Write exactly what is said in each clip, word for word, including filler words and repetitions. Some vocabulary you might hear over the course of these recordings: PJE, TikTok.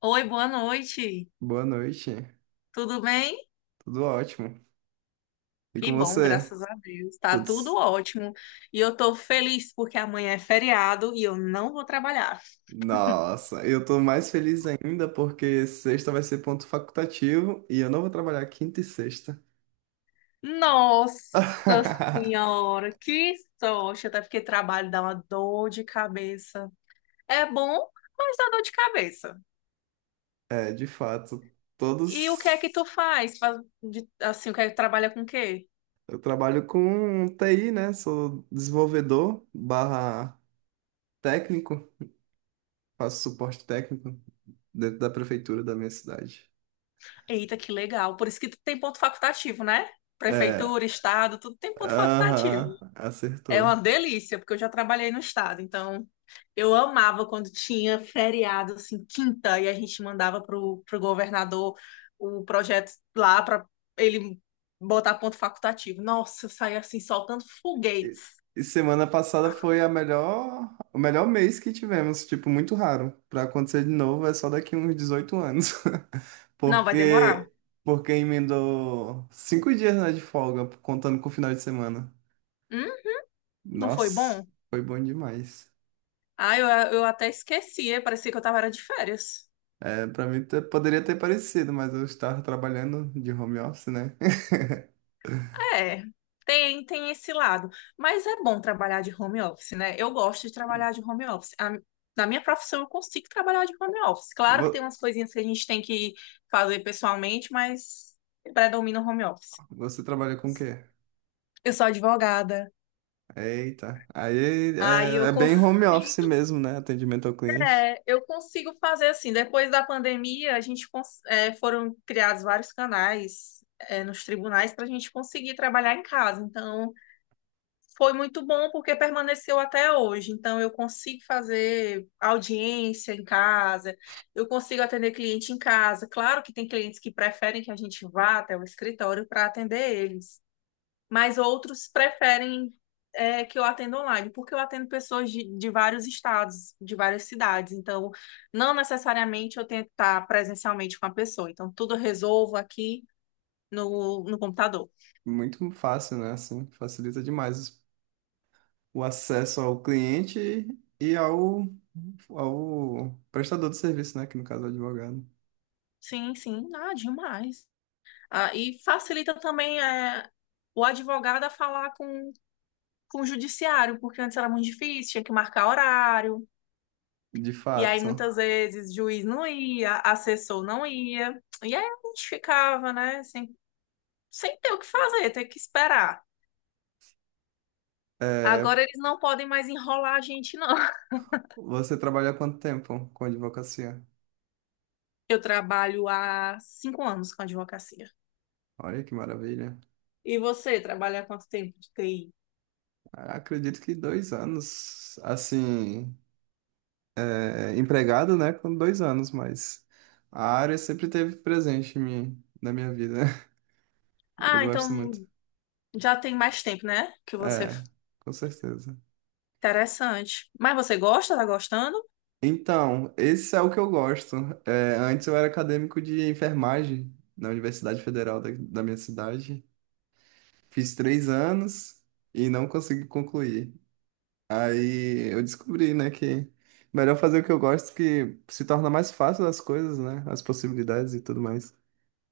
Oi, boa noite. Boa noite. Tudo bem? Tudo ótimo. E Que com bom, você? graças a Deus. Tá tudo Todos. ótimo. E eu tô feliz porque amanhã é feriado e eu não vou trabalhar. Nossa, eu tô mais feliz ainda porque sexta vai ser ponto facultativo e eu não vou trabalhar quinta e sexta. Nossa Senhora, que sorte! Até porque trabalho dá uma dor de cabeça. É bom, mas dá dor de cabeça. É, de fato, E o que é todos. que tu faz? Faz de- Assim, o que é que tu trabalha com o quê? Eu trabalho com T I, né? Sou desenvolvedor barra técnico, faço suporte técnico dentro da prefeitura da minha cidade. Eita, que legal. Por isso que tu tem ponto facultativo, né? É, Prefeitura, estado, tudo tem ponto facultativo. aham, É uma acertou. delícia, porque eu já trabalhei no estado, então eu amava quando tinha feriado, assim, quinta, e a gente mandava pro, pro governador o projeto lá para ele botar ponto facultativo. Nossa, eu saía assim, soltando E foguetes. e semana passada foi a melhor, o melhor mês que tivemos, tipo, muito raro. Pra acontecer de novo é só daqui uns dezoito anos. Não, vai demorar. Porque porque emendou cinco dias, né, de folga, contando com o final de semana. Hum? Não foi Nossa, bom? foi bom demais. Ah, eu, eu até esquecia, parecia que eu tava era de férias. É, para mim te- poderia ter parecido, mas eu estava trabalhando de home office, né? É, tem, tem esse lado. Mas é bom trabalhar de home office, né? Eu gosto de trabalhar de home office. A- na minha profissão, eu consigo trabalhar de home office. Claro que tem Vo- umas coisinhas que a gente tem que fazer pessoalmente, mas predomina o home office. Você trabalha com o quê? Eu sou advogada. Eita, aí Aí é, eu, é cons bem home office mesmo, né? Atendimento ao cliente. é, eu consigo fazer assim. Depois da pandemia, a gente cons- é, foram criados vários canais, é, nos tribunais para a gente conseguir trabalhar em casa. Então. Foi muito bom porque permaneceu até hoje. Então, eu consigo fazer audiência em casa, eu consigo atender cliente em casa. Claro que tem clientes que preferem que a gente vá até o escritório para atender eles, mas outros preferem é, que eu atenda online, porque eu atendo pessoas de, de vários estados, de várias cidades. Então, não necessariamente eu tenho que estar presencialmente com a pessoa. Então, tudo eu resolvo aqui no, no computador. Muito fácil, né? Assim, facilita demais o acesso ao cliente e ao, ao prestador de serviço, né? Que no caso é o advogado. Sim, sim, ah, demais. Ah, e facilita também é, o advogado a falar com, com o judiciário, porque antes era muito difícil, tinha que marcar horário, De e aí fato. muitas vezes juiz não ia, assessor não ia, e aí a gente ficava, né, sem, sem ter o que fazer, ter que esperar. Agora É, eles não podem mais enrolar a gente, não. você trabalha há quanto tempo com advocacia? Eu trabalho há cinco anos com advocacia. Olha que maravilha. E você trabalha há quanto tempo de T I? Acredito que dois anos, assim, é, empregado, né? Com dois anos, mas a área sempre teve presente em mim, na minha vida. Eu Ah, gosto muito. então já tem mais tempo, né? Que você. É, com certeza. Interessante. Mas você gosta? Tá gostando? Então, esse é o que eu gosto. É, antes eu era acadêmico de enfermagem na Universidade Federal da, da minha cidade. Fiz três anos e não consegui concluir. Aí eu descobri, né, que melhor fazer o que eu gosto, que se torna mais fácil as coisas, né, as possibilidades e tudo mais.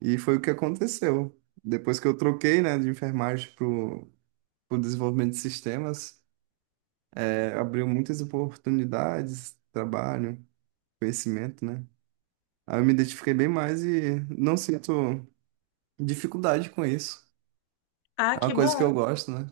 E foi o que aconteceu. Depois que eu troquei, né, de enfermagem para o desenvolvimento de sistemas, é, abriu muitas oportunidades, trabalho, conhecimento, né? Aí eu me identifiquei bem mais e não sinto dificuldade com isso. Ah, É uma que coisa que eu bom, gosto, né?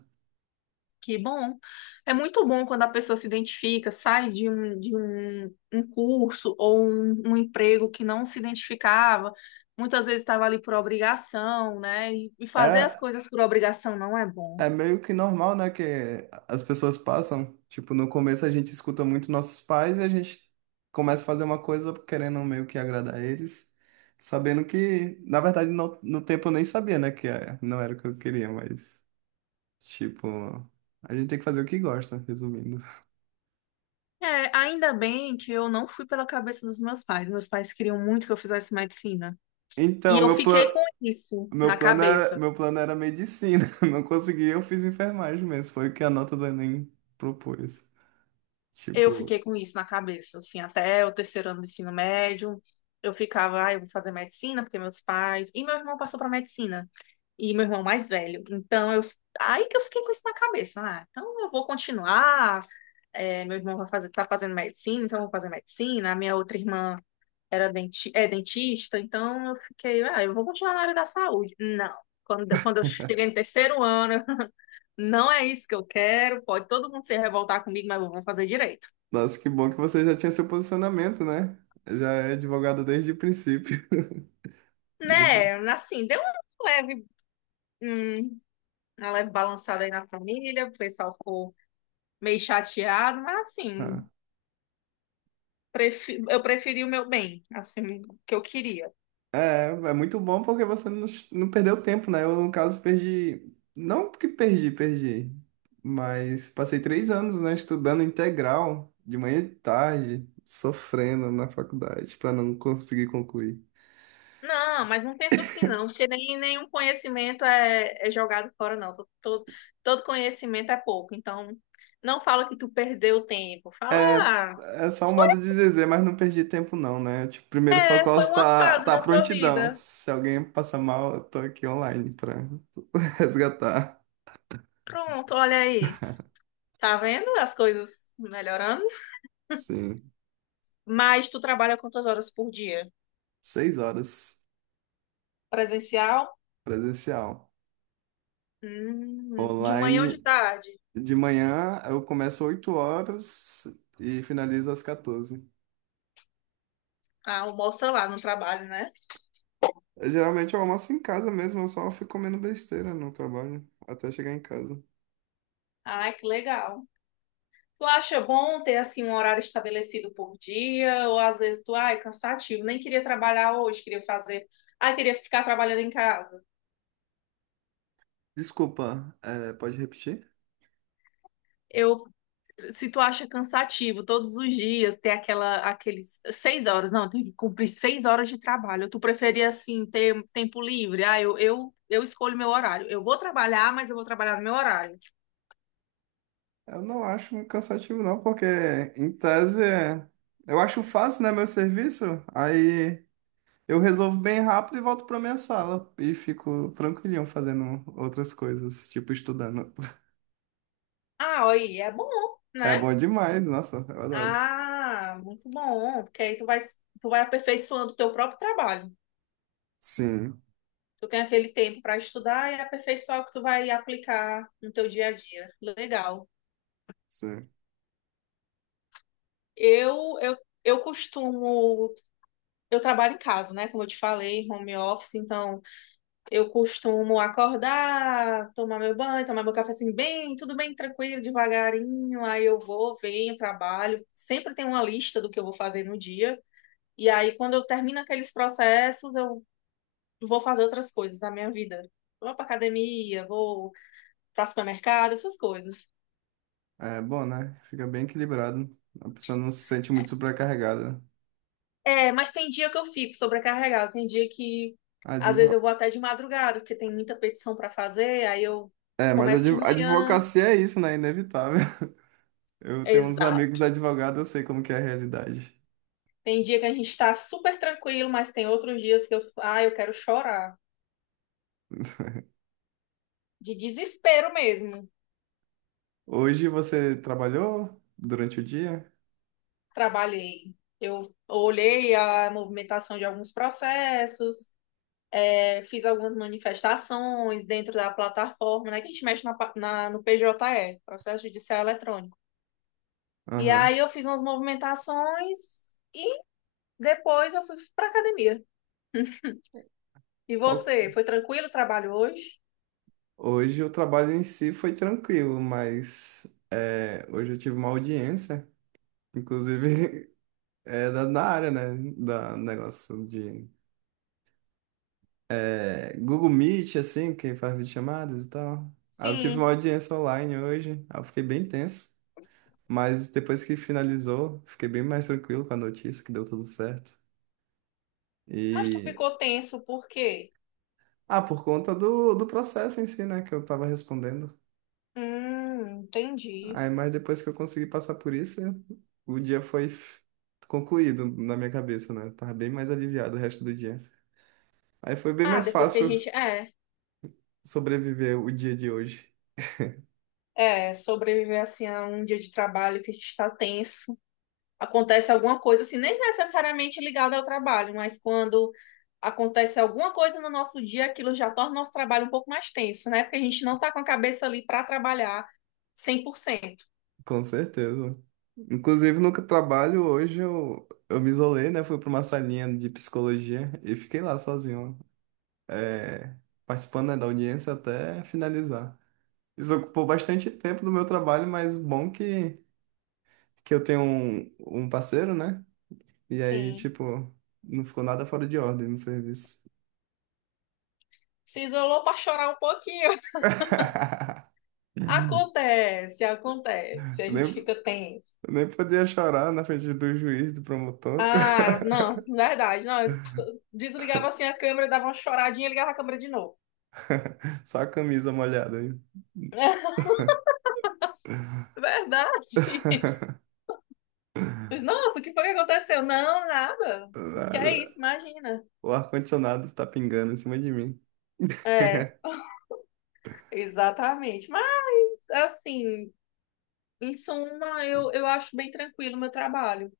que bom. É muito bom quando a pessoa se identifica, sai de um, de um, um curso ou um, um emprego que não se identificava, muitas vezes estava ali por obrigação, né? E, e fazer as É, coisas por obrigação não é bom. é meio que normal, né? Que as pessoas passam. Tipo, no começo a gente escuta muito nossos pais e a gente começa a fazer uma coisa querendo meio que agradar eles, sabendo que, na verdade, no, no tempo eu nem sabia, né? Que é- não era o que eu queria, mas, tipo, a gente tem que fazer o que gosta, resumindo. É, ainda bem que eu não fui pela cabeça dos meus pais. Meus pais queriam muito que eu fizesse medicina. E Então, eu meu fiquei com plano. isso Meu na plano era, cabeça. meu plano era medicina. Não consegui, eu fiz enfermagem mesmo. Foi o que a nota do Enem propôs. Eu Tipo, fiquei com isso na cabeça, assim, até o terceiro ano do ensino médio. Eu ficava, ah, eu vou fazer medicina, porque meus pais. E meu irmão passou para medicina. E meu irmão mais velho. Então, eu... aí que eu fiquei com isso na cabeça. Ah, então eu vou continuar. É, meu irmão vai fazer, tá fazendo medicina, então eu vou fazer medicina. A minha outra irmã era denti... é dentista, então eu fiquei, ah, eu vou continuar na área da saúde. Não. Quando, quando eu cheguei no terceiro ano, não é isso que eu quero. Pode todo mundo se revoltar comigo, mas eu vou fazer direito. nossa, que bom que você já tinha seu posicionamento, né? Já é advogado desde o princípio. Desde- Né, assim, deu um leve, hum, uma leve balançada aí na família, o pessoal ficou meio chateado, mas assim, Ah. prefi- eu preferi o meu bem, assim, o que eu queria. É, é muito bom porque você não, não perdeu tempo, né? Eu, no caso, perdi. Não que perdi, perdi. Mas passei três anos, né, estudando integral, de manhã e tarde, sofrendo na faculdade, para não conseguir concluir. Não, mas não pensa assim não, porque nem nenhum conhecimento é, é jogado fora não, todo, todo, todo conhecimento é pouco, então não fala que tu perdeu tempo, fala, É, ah, é só um foi, modo de dizer, mas não perdi tempo não, né? Tipo, primeiro é, socorro foi uma tá, fase tá à da sua prontidão. vida, Se alguém passar mal, eu tô aqui online pra resgatar. pronto, olha aí, tá vendo as coisas melhorando? Sim. Mas tu trabalha quantas horas por dia? Seis horas Presencial? presencial. Hum, de manhã ou de Online tarde? de manhã eu começo oito horas e finalizo às quatorze. Ah, almoça lá no trabalho, né? Eu, geralmente eu almoço em casa mesmo, eu só fico comendo besteira no trabalho até chegar em casa. Ah, que legal. Tu acha bom ter assim um horário estabelecido por dia? Ou às vezes tu, ai, cansativo, nem queria trabalhar hoje, queria fazer, ai, queria ficar trabalhando em casa. Desculpa, é, pode repetir? Eu Se tu acha cansativo todos os dias ter aquela, aqueles seis horas, não, tem que cumprir seis horas de trabalho. Tu preferia assim ter tempo livre? Ah, eu, eu, eu escolho meu horário. Eu vou trabalhar, mas eu vou trabalhar no meu horário. Eu não acho muito cansativo, não, porque em tese é- eu acho fácil, né, meu serviço. Aí eu resolvo bem rápido e volto pra minha sala e fico tranquilinho fazendo outras coisas, tipo estudando. Ah, aí é bom, É né? bom demais, nossa, eu adoro. Ah, muito bom, porque aí tu vai, tu vai aperfeiçoando o teu próprio trabalho. Sim, Tu tem aquele tempo para estudar e aperfeiçoar o que tu vai aplicar no teu dia a dia. Legal. sim. Eu, eu eu costumo Eu trabalho em casa, né? Como eu te falei, home office, então eu costumo acordar, tomar meu banho, tomar meu café assim, bem, tudo bem, tranquilo, devagarinho. Aí eu vou, venho, trabalho. Sempre tem uma lista do que eu vou fazer no dia. E aí, quando eu termino aqueles processos, eu vou fazer outras coisas na minha vida. Vou pra academia, vou pra supermercado, essas coisas. É bom, né? Fica bem equilibrado. A pessoa não se sente muito sobrecarregada. É, mas tem dia que eu fico sobrecarregada, tem dia que às vezes Advo... eu vou até de madrugada, porque tem muita petição para fazer, aí eu É, mas começo de adv... manhã. advocacia é isso, né? Inevitável. Eu tenho uns amigos Exato. advogados, eu sei como que é a realidade. Tem dia que a gente está super tranquilo, mas tem outros dias que eu, ah, eu quero chorar, de desespero mesmo. Hoje você trabalhou durante o dia? Trabalhei. Eu olhei a movimentação de alguns processos, é, fiz algumas manifestações dentro da plataforma, né, que a gente mexe na, pa- na- no P J E, Processo Judicial Eletrônico. E Aham. aí eu fiz umas movimentações e depois eu fui pra academia. E Ó, você, foi tranquilo o trabalho hoje? hoje o trabalho em si foi tranquilo, mas é, hoje eu tive uma audiência, inclusive é da, da área, né? Da negócio de é, Google Meet, assim, que faz videochamadas e tal. Aí eu tive uma Sim, audiência online hoje, aí eu fiquei bem tenso, mas depois que finalizou, fiquei bem mais tranquilo com a notícia que deu tudo certo. mas tu E. ficou tenso por quê? Ah, por conta do, do processo em si, né? Que eu tava respondendo. Hum, entendi. Aí, mas depois que eu consegui passar por isso, o dia foi f- concluído na minha cabeça, né? Eu tava bem mais aliviado o resto do dia. Aí foi bem Ah, mais depois que a fácil gente é, sobreviver o dia de hoje, é, sobreviver assim a um dia de trabalho que a gente tá tenso, acontece alguma coisa assim, nem necessariamente ligada ao trabalho, mas quando acontece alguma coisa no nosso dia, aquilo já torna o nosso trabalho um pouco mais tenso, né? Porque a gente não tá com a cabeça ali pra trabalhar cem por cento. com certeza. Inclusive, no trabalho hoje eu, eu me isolei, né? Fui para uma salinha de psicologia e fiquei lá sozinho, é, participando, né, da audiência até finalizar. Isso ocupou bastante tempo do meu trabalho, mas bom que, que eu tenho um, um, parceiro, né? E aí, Sim. tipo, não ficou nada fora de ordem no serviço. Se isolou para chorar um pouquinho. Eu Acontece, acontece. A Nem, gente fica tenso. eu nem podia chorar na frente do juiz, do promotor. Ah, não, verdade. Não, eu desligava assim a câmera, dava uma choradinha e ligava a câmera de novo. Só a camisa molhada aí. Verdade. Nossa, o que foi que aconteceu? Não, nada. Que é Nada. isso, imagina. O ar-condicionado tá pingando em cima de mim. É, exatamente. Mas, assim, em suma, eu, eu acho bem tranquilo o meu trabalho.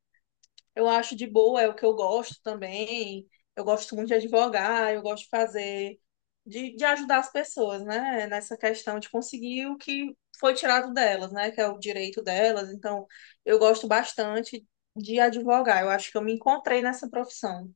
Eu acho de boa, é o que eu gosto também. Eu gosto muito de advogar, eu gosto de fazer, de, de ajudar as pessoas, né? Nessa questão de conseguir o que foi tirado delas, né? Que é o direito delas. Então, eu gosto bastante de advogar. Eu acho que eu me encontrei nessa profissão.